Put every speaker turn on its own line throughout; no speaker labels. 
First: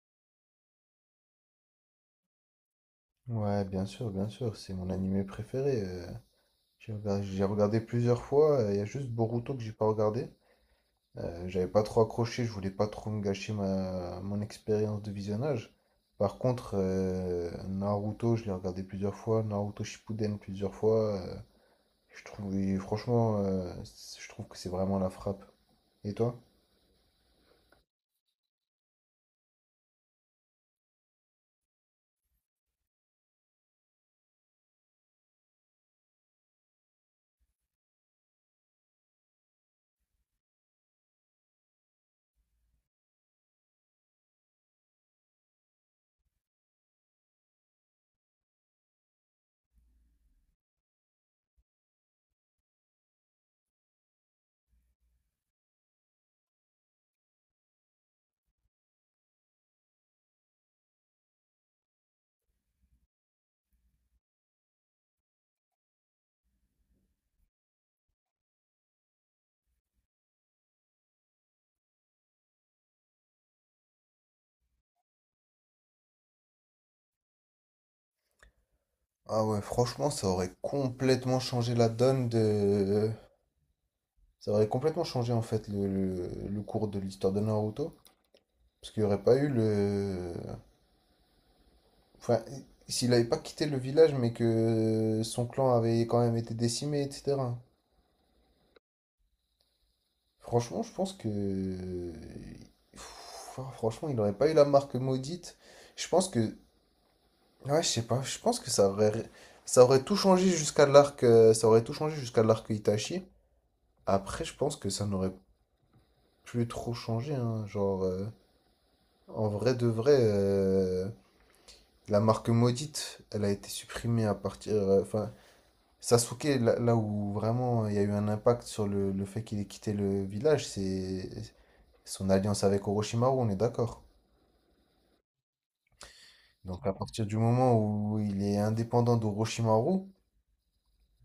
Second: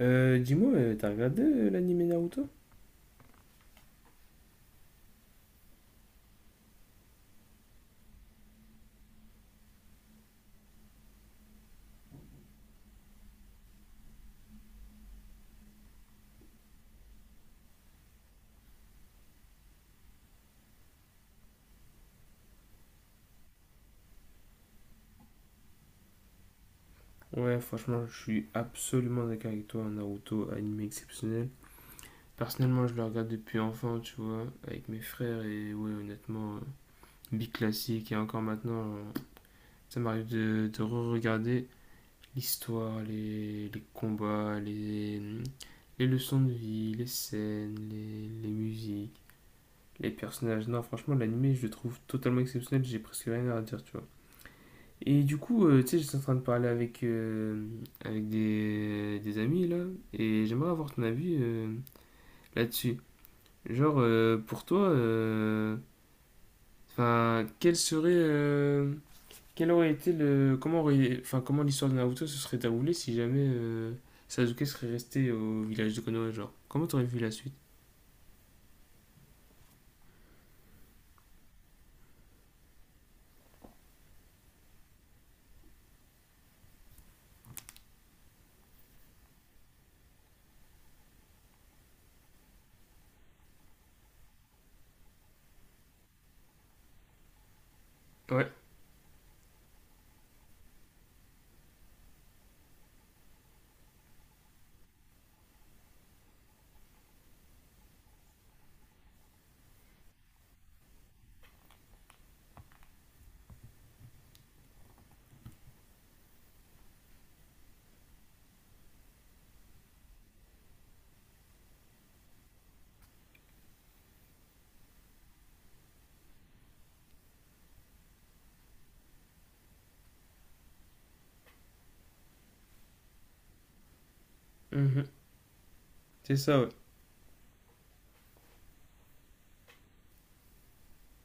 T'as regardé l'anime Naruto?
Ouais, bien sûr, c'est mon animé préféré. J'ai regardé plusieurs fois, il y a juste Boruto que j'ai pas regardé. J'avais pas trop accroché, je voulais pas trop me gâcher mon expérience de visionnage. Par contre, Naruto, je l'ai regardé plusieurs fois, Naruto Shippuden plusieurs fois. Je trouve, et franchement, je trouve que c'est vraiment la frappe. Et toi?
Ouais, franchement, je suis absolument d'accord avec toi. Naruto, anime exceptionnel. Personnellement, je le regarde depuis enfant, tu vois, avec mes frères, et ouais, honnêtement, big classique, et encore maintenant, ça m'arrive de re-regarder l'histoire, les combats, les leçons de vie, les scènes, les musiques, les personnages. Non, franchement, l'anime, je le trouve totalement exceptionnel, j'ai presque rien à dire, tu vois. Et du coup, tu sais, j'étais en train de parler avec, avec des amis là, et j'aimerais avoir ton avis là-dessus. Genre, pour toi, enfin, quel serait, quel aurait été le, enfin, comment l'histoire de Naruto se serait déroulée si jamais Sasuke serait resté au village de Konoha, genre, comment t'aurais vu la suite?
Ah ouais, franchement, ça aurait complètement changé la donne de… Ça aurait complètement changé en fait le cours de l'histoire de Naruto. Parce qu'il n'y aurait pas eu le… Enfin, s'il n'avait pas quitté le village, mais que son clan avait quand même été décimé, etc.
Ouais,
Franchement, je pense que… Pff, franchement, il n'aurait pas eu la marque maudite. Je pense que… Ouais, je sais pas. Je pense que ça aurait… Ça aurait tout changé jusqu'à l'arc… ça aurait tout changé jusqu'à l'arc Itachi. Après, je pense que ça n'aurait plus trop changé, hein. Genre, en vrai de vrai, la marque maudite, elle a été supprimée à partir… enfin, Sasuke, là, là où vraiment il y a eu un impact sur le fait qu'il ait quitté le village, c'est son alliance avec Orochimaru, on est d'accord.
mhm. C'est ça, ouais,
Donc à partir du moment où il est indépendant d'Orochimaru,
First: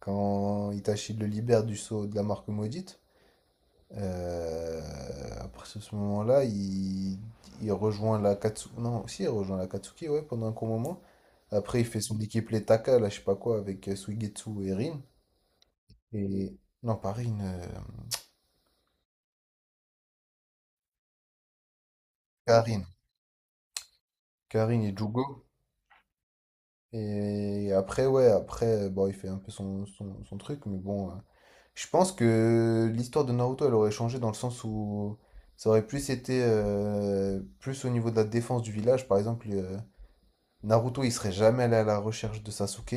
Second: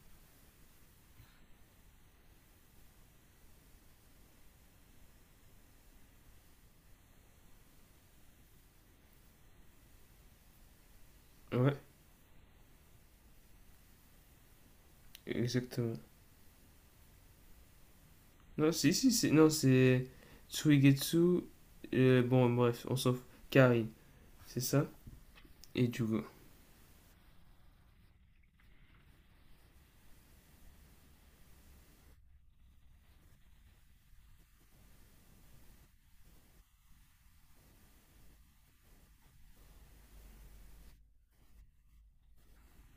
quand Itachi le libère du sceau de la marque maudite, euh, à partir de ce moment-là, il rejoint la Katsuki. Non, si, il rejoint la Katsuki, ouais, pendant un court moment.
ouais,
Après, il fait son équipe les Taka, là, je sais pas quoi, avec Suigetsu et Rin.
exactement.
Et… non, pas Rin,
Non, si, si, c'est, non, c'est Tsuigetsu, bon, bref,
Karin.
on s'en fout. Karin. C'est
Karin
ça.
et Jugo.
Et du coup,
Et après, ouais, après, bon, il fait un peu son truc, mais bon, je pense que l'histoire de Naruto, elle aurait changé dans le sens où ça aurait plus été plus au niveau de la défense du village. Par exemple, Naruto, il serait jamais allé à la recherche de Sasuke.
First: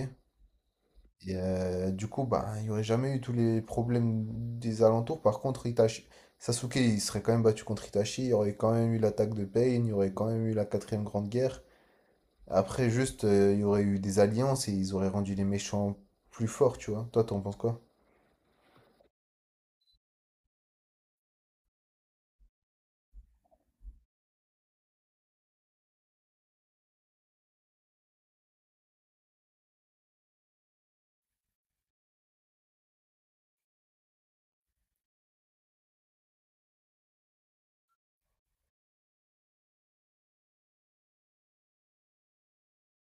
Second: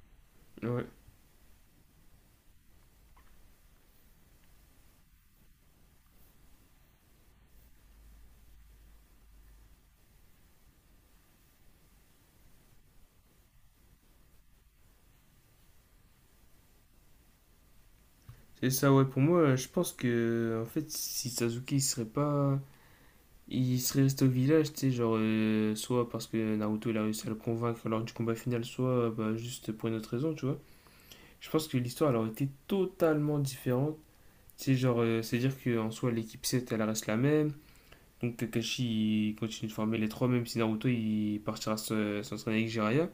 ouais.
Et du coup, bah, il n'y aurait jamais eu tous les problèmes des alentours. Par contre, Itachi, Sasuke, il serait quand même battu contre Itachi. Il y aurait quand même eu l'attaque de Pain. Il y aurait quand même eu la quatrième grande guerre. Après, juste, il y aurait eu des alliances et ils auraient rendu les méchants plus forts, tu vois. Toi, t'en penses quoi?
C'est ça, ouais. Pour moi, je pense que, en fait, si Sasuke, il serait pas. Il serait resté au village, tu sais, genre, soit parce que Naruto, il a réussi à le convaincre lors du combat final, soit bah, juste pour une autre raison, tu vois. Je pense que l'histoire, elle aurait été totalement différente. Tu sais, genre, c'est-à-dire qu'en soi, l'équipe 7 elle reste la même. Donc Kakashi, il continue de former les trois, même si Naruto, il partira s'entraîner avec Jiraiya.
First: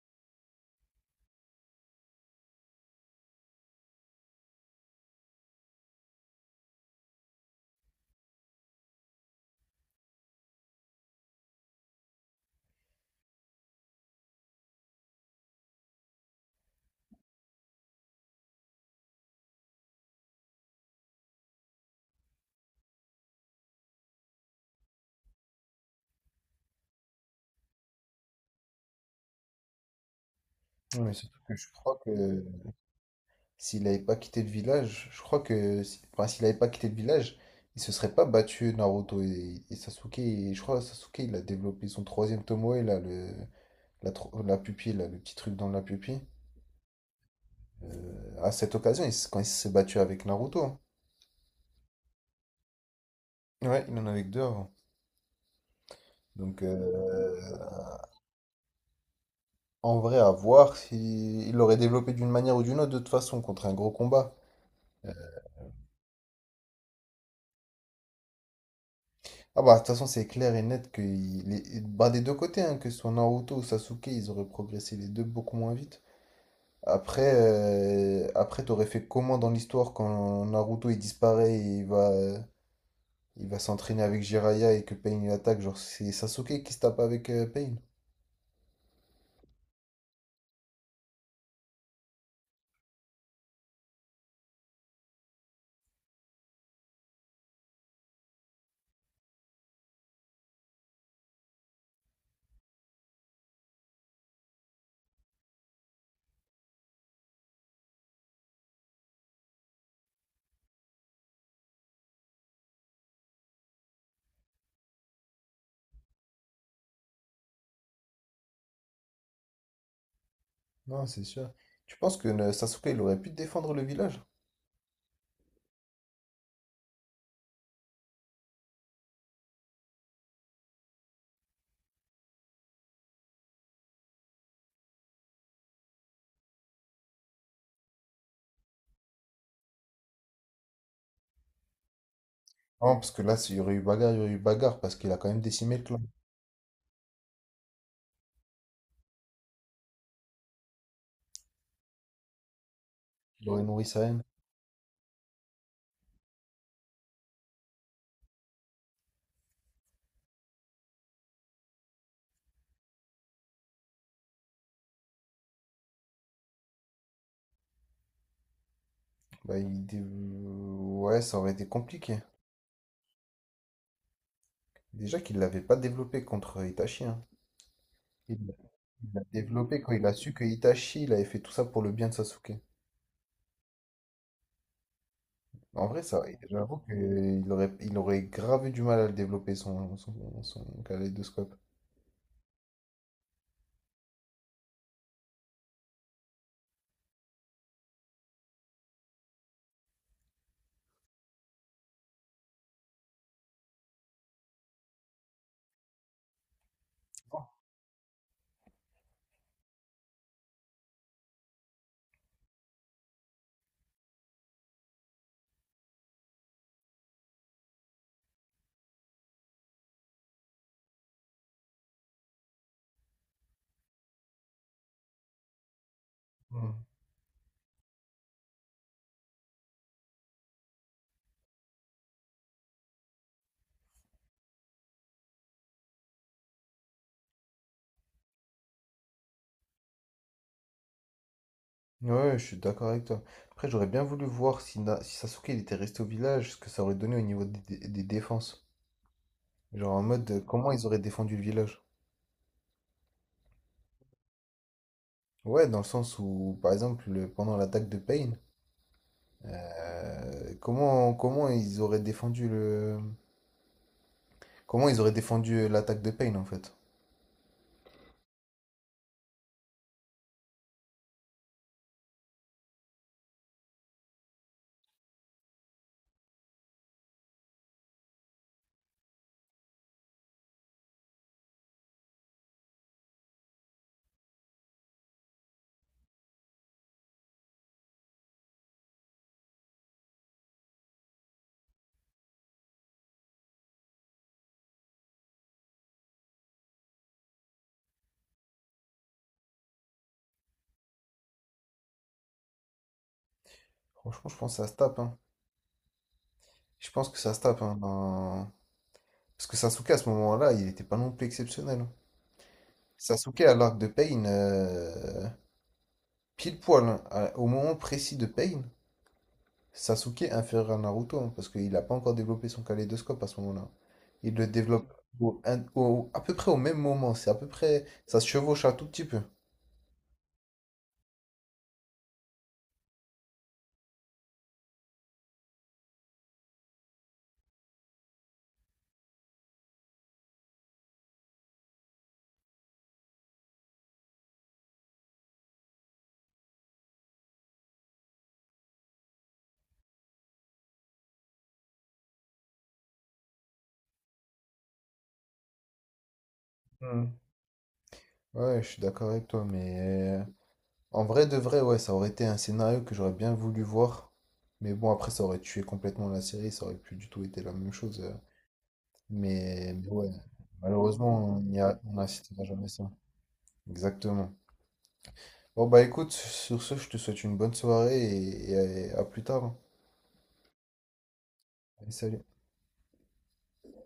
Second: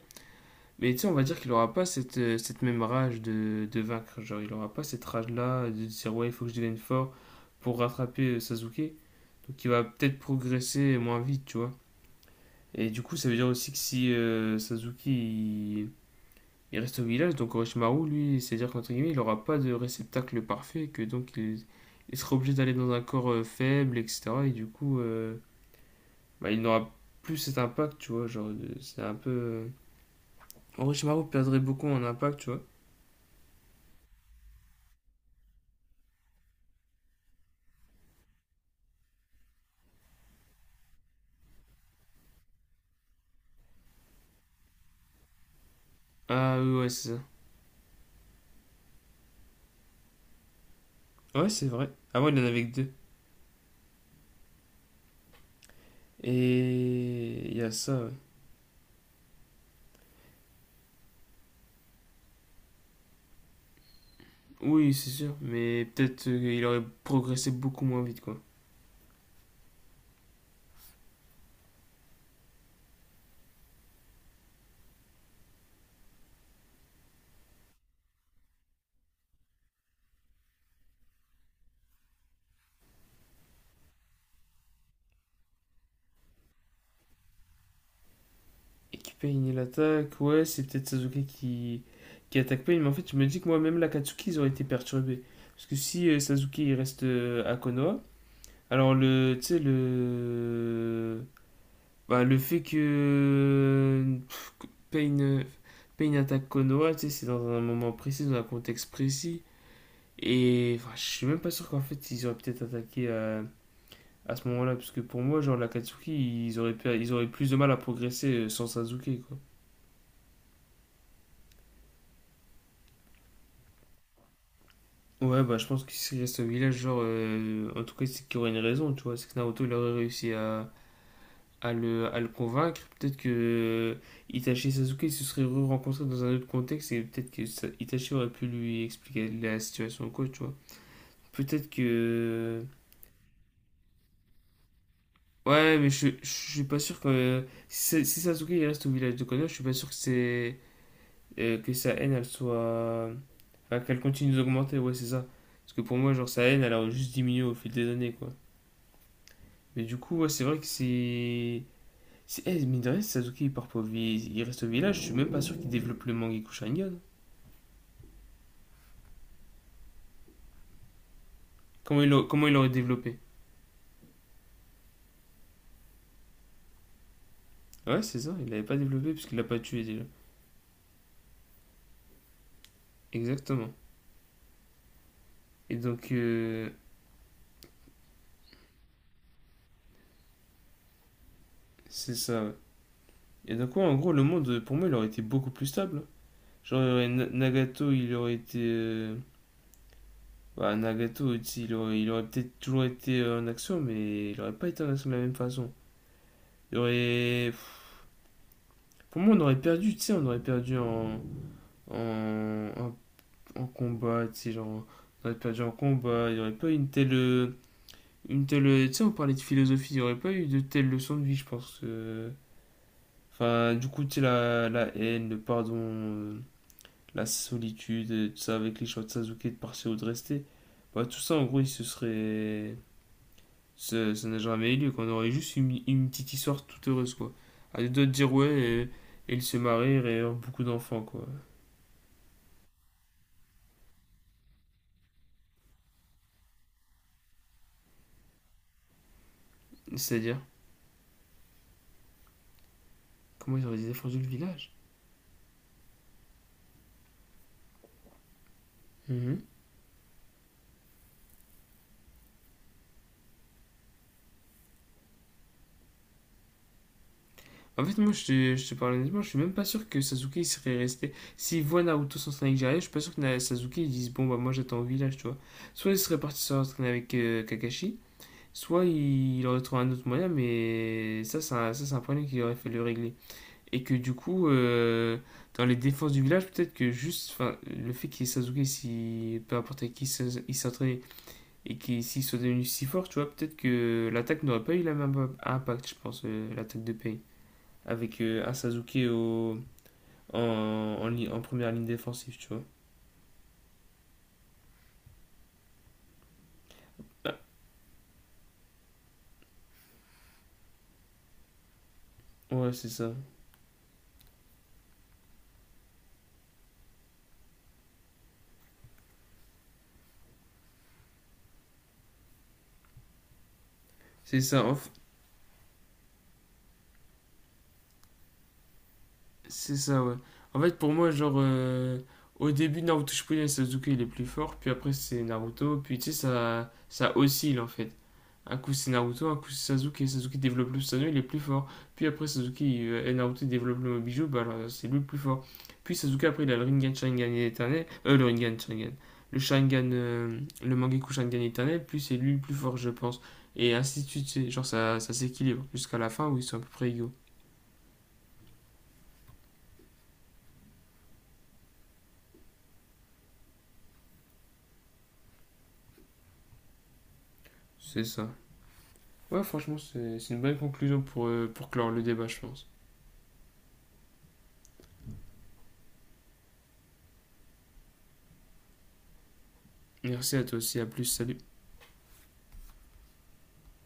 Mais tu sais, on va dire qu'il aura pas cette, cette même rage de vaincre. Genre, il aura pas cette rage-là de dire, ouais, il faut que je devienne fort pour rattraper Sasuke. Donc, il va peut-être progresser moins vite, tu vois. Et du coup, ça veut dire aussi que si il reste au village, donc Orochimaru, lui, c'est-à-dire qu'entre guillemets, il aura pas de réceptacle parfait, que il sera obligé d'aller dans un corps faible, etc. Et du coup, bah, il n'aura plus cet impact, tu vois. Genre, c'est un peu.
Ouais, mais
Orochimaru
surtout que
perdrait
je
beaucoup
crois
en
que
impact, tu vois.
s'il n'avait pas quitté le village, je crois que, enfin, s'il n'avait pas quitté le village, il se serait pas battu Naruto et Sasuke. Et je crois que Sasuke, il a développé son troisième Tomoe, là, le, la pupille, là, le petit truc dans la pupille.
Ah oui, ouais, c'est ça.
À cette occasion, quand il s'est battu avec Naruto.
Ouais, c'est vrai. Avant, il en avait que deux.
Ouais, il en avait que deux avant. Donc,
Et il y a ça, ouais.
en vrai, à voir s'il l'aurait développé d'une manière ou d'une autre, de toute façon, contre un gros combat.
Oui, c'est sûr, mais peut-être il aurait progressé beaucoup moins vite, quoi.
Ah bah, de toute façon, c'est clair et net que il est… bah, des deux côtés, hein, que ce soit Naruto ou Sasuke, ils auraient progressé les deux beaucoup moins vite. Après, après t'aurais fait comment dans l'histoire quand Naruto il disparaît et il va s'entraîner avec Jiraiya et que Pain il attaque? Genre, c'est Sasuke qui se tape avec Pain.
Et qui paye l'attaque, ouais, c'est peut-être Sasuke qui attaque Pain, mais en fait, je me dis que moi-même, l'Akatsuki, ils auraient été perturbés. Parce que si Sasuke, il reste à Konoha, alors le... Tu sais, le... Bah, le fait que... Pff, que Pain... Pain attaque Konoha, tu sais, c'est dans un moment précis, dans un contexte précis. Et enfin, je suis même pas sûr qu'en fait ils auraient peut-être attaqué à ce moment-là, parce que pour moi, genre l'Akatsuki, ils auraient, ils auraient plus de mal à progresser sans Sasuke, quoi.
Non, c'est sûr. Tu penses que Sasuke il aurait pu défendre le village?
Ouais, bah je pense que s'il reste au village, genre, en tout cas, c'est qu'il y aurait une raison, tu vois. C'est que Naruto, il aurait réussi à, à le convaincre. Peut-être que Itachi et Sasuke se seraient re-rencontrés dans un autre contexte et peut-être que Itachi aurait pu lui expliquer la situation, quoi, tu vois. Peut-être que
Non, parce que là, il y aurait eu bagarre, il y aurait eu bagarre, parce qu'il a quand même
ouais,
décimé le
mais
clan.
je suis pas sûr que. Si, si Sasuke il reste au village de Konoha, je suis pas sûr que c'est. Que sa haine, elle soit.
Il aurait
Enfin,
nourri
qu'elle
sa haine.
continue d'augmenter, ouais, c'est ça. Parce que pour moi, genre, sa haine, elle a juste diminué au fil des années, quoi. Mais du coup, ouais, c'est vrai que c'est. C'est eh, mine de rien, si Sasuke il part pas au il reste au village, je suis même pas sûr qu'il développe le Mangekyou Sharingan.
Ouais, ça aurait été compliqué.
Comment il l'aurait développé?
Déjà qu'il l'avait pas développé contre Itachi, hein.
Ouais, c'est ça,
Il
il l'avait pas développé
l'a
puisqu'il l'a pas
développé
tué
quand
déjà.
il a su que Itachi, il avait fait tout ça pour le bien de Sasuke.
Exactement. Et
En vrai,
donc,
ça, j'avoue qu'il aurait, il aurait grave eu du mal à le développer, son kaléidoscope.
c'est ça, ouais. Et donc, ouais, en gros, le monde, pour moi, il aurait été beaucoup plus stable, hein. Genre, il y aurait- Na- Nagato, il aurait été. Bah, Nagato, tu sais, il aurait peut-être toujours été en action, mais il aurait pas été en action de la même façon. Il aurait. Pour moi, on aurait perdu, tu sais, on aurait perdu en. En, en, en combat, tu sais, genre. On aurait perdu en combat, il n'y aurait pas eu une telle. Une telle. Tu sais, on parlait de philosophie, il n'y aurait pas eu de telle leçon de vie, je pense. Enfin, du coup, tu sais, la haine, le pardon.
Hmm.
La solitude, et tout ça, avec les choix de Sasuke de partir ou de rester. Bah, tout ça, en gros, il se serait. Ça n'a jamais eu lieu, qu'on aurait juste une petite histoire toute heureuse, quoi. À deux doigts de dire ouais, et ils se marient et ont beaucoup d'enfants, quoi.
Ouais, je suis d'accord avec toi. Après, j'aurais bien voulu voir si, si Sasuke il était resté au village, ce que ça aurait donné au niveau des, des défenses. Genre en mode,
C'est-à-dire,
comment ils auraient défendu le village?
comment ils auraient défendu le village.
Ouais, dans le sens où, par exemple, pendant l'attaque de Pain,
Mhm.
Comment ils auraient défendu le… Comment ils auraient défendu l'attaque de Payne en fait?
En fait, moi, je te parle honnêtement, je suis même pas sûr que Sasuke il serait resté. S'il voit Naruto s'entraîner avec Jiraiya, je suis pas sûr que Sasuke il dise bon, bah, moi j'attends au village, tu vois. Soit il serait parti s'entraîner avec Kakashi, soit il aurait trouvé un autre moyen, mais ça, c'est un problème qu'il aurait fallu régler. Et que du coup, dans les défenses du village, peut-être que juste enfin, le fait qu'il y ait Sasuke, si, peu importe avec qui il s'entraînait, et qu'il s'il soit devenu si fort, tu vois, peut-être que l'attaque n'aurait pas eu la même impact, je pense, l'attaque de Pain. Avec un Sasuke au, en première ligne défensive, tu vois.
Franchement, je pense que ça se tape, hein. Je pense que ça
Ah,
se tape, hein. Parce que Sasuke, à ce moment-là, il n'était pas non plus exceptionnel, hein.
ouais, c'est ça.
Sasuke, à l'arc de Pain, pile poil, hein, au moment précis de Pain, Sasuke inférieur à Naruto, hein, parce qu'il n'a pas encore développé son kaléidoscope à ce moment-là. Il
C'est
le
ça. En,
développe à peu près au même moment, c'est à peu près, ça se chevauche un tout petit peu.
c'est ça, ouais. En fait, pour moi, genre, au début, Naruto Shippuden, Sasuke, il est plus fort, puis après, c'est Naruto, puis tu sais, ça oscille, en fait. Un coup, c'est Naruto, un coup, c'est Sasuke. Sasuke développe le Susanoo, il est plus fort. Puis après, et Naruto développent le Mobiju, bah alors, c'est lui le plus fort. Puis Sasuke, après, il a le Rinnegan Sharingan éternel. Le Rinnegan Sharingan. Le Sharingan, le Mangekyou Sharingan éternel, puis c'est lui le plus fort, je pense. Et ainsi de suite, tu sais, genre, ça s'équilibre jusqu'à la fin où ils sont à peu près
Hmm.
égaux.
Ouais, je suis d'accord avec toi, mais euh, en vrai de vrai, ouais, ça aurait été un scénario que j'aurais bien voulu voir. Mais bon, après, ça aurait tué complètement la série, ça aurait plus du tout été la même chose.
C'est ça. Ouais, franchement,
Mais ouais,
c'est une bonne conclusion
malheureusement,
pour clore
on
le débat, je
n'assistera jamais à
pense.
ça. Exactement. Bon, bah écoute, sur ce, je te souhaite une bonne soirée et à plus tard, hein.
Merci à toi aussi, à plus, salut.
Allez, salut.